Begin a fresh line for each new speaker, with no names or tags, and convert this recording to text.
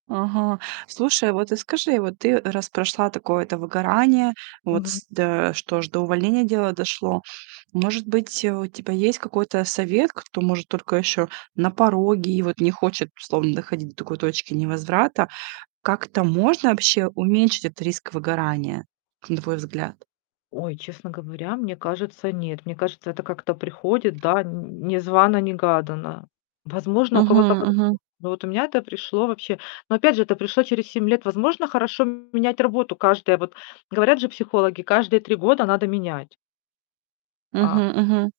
Ага. Слушай, вот и скажи, вот ты раз прошла такое, это выгорание, вот
Мгм.
с да, что аж до увольнения дело дошло. Может быть, у тебя есть какой-то совет, кто, может, только еще на пороге и вот не хочет, словом, доходить до такой точки невозврата. Как-то можно вообще уменьшить этот риск выгорания, на твой взгляд?
Ой, честно говоря, мне кажется, нет. Мне кажется, это как-то приходит, да, не незвано-негаданно. Возможно, у кого-то
Мгм
по-другому,
мгм.
но вот у меня это пришло вообще но, опять же, это пришло через 7 лет. Возможно, хорошо менять работу каждое вот говорят же психологи: каждые 3 года надо менять. А
Мгм мгм.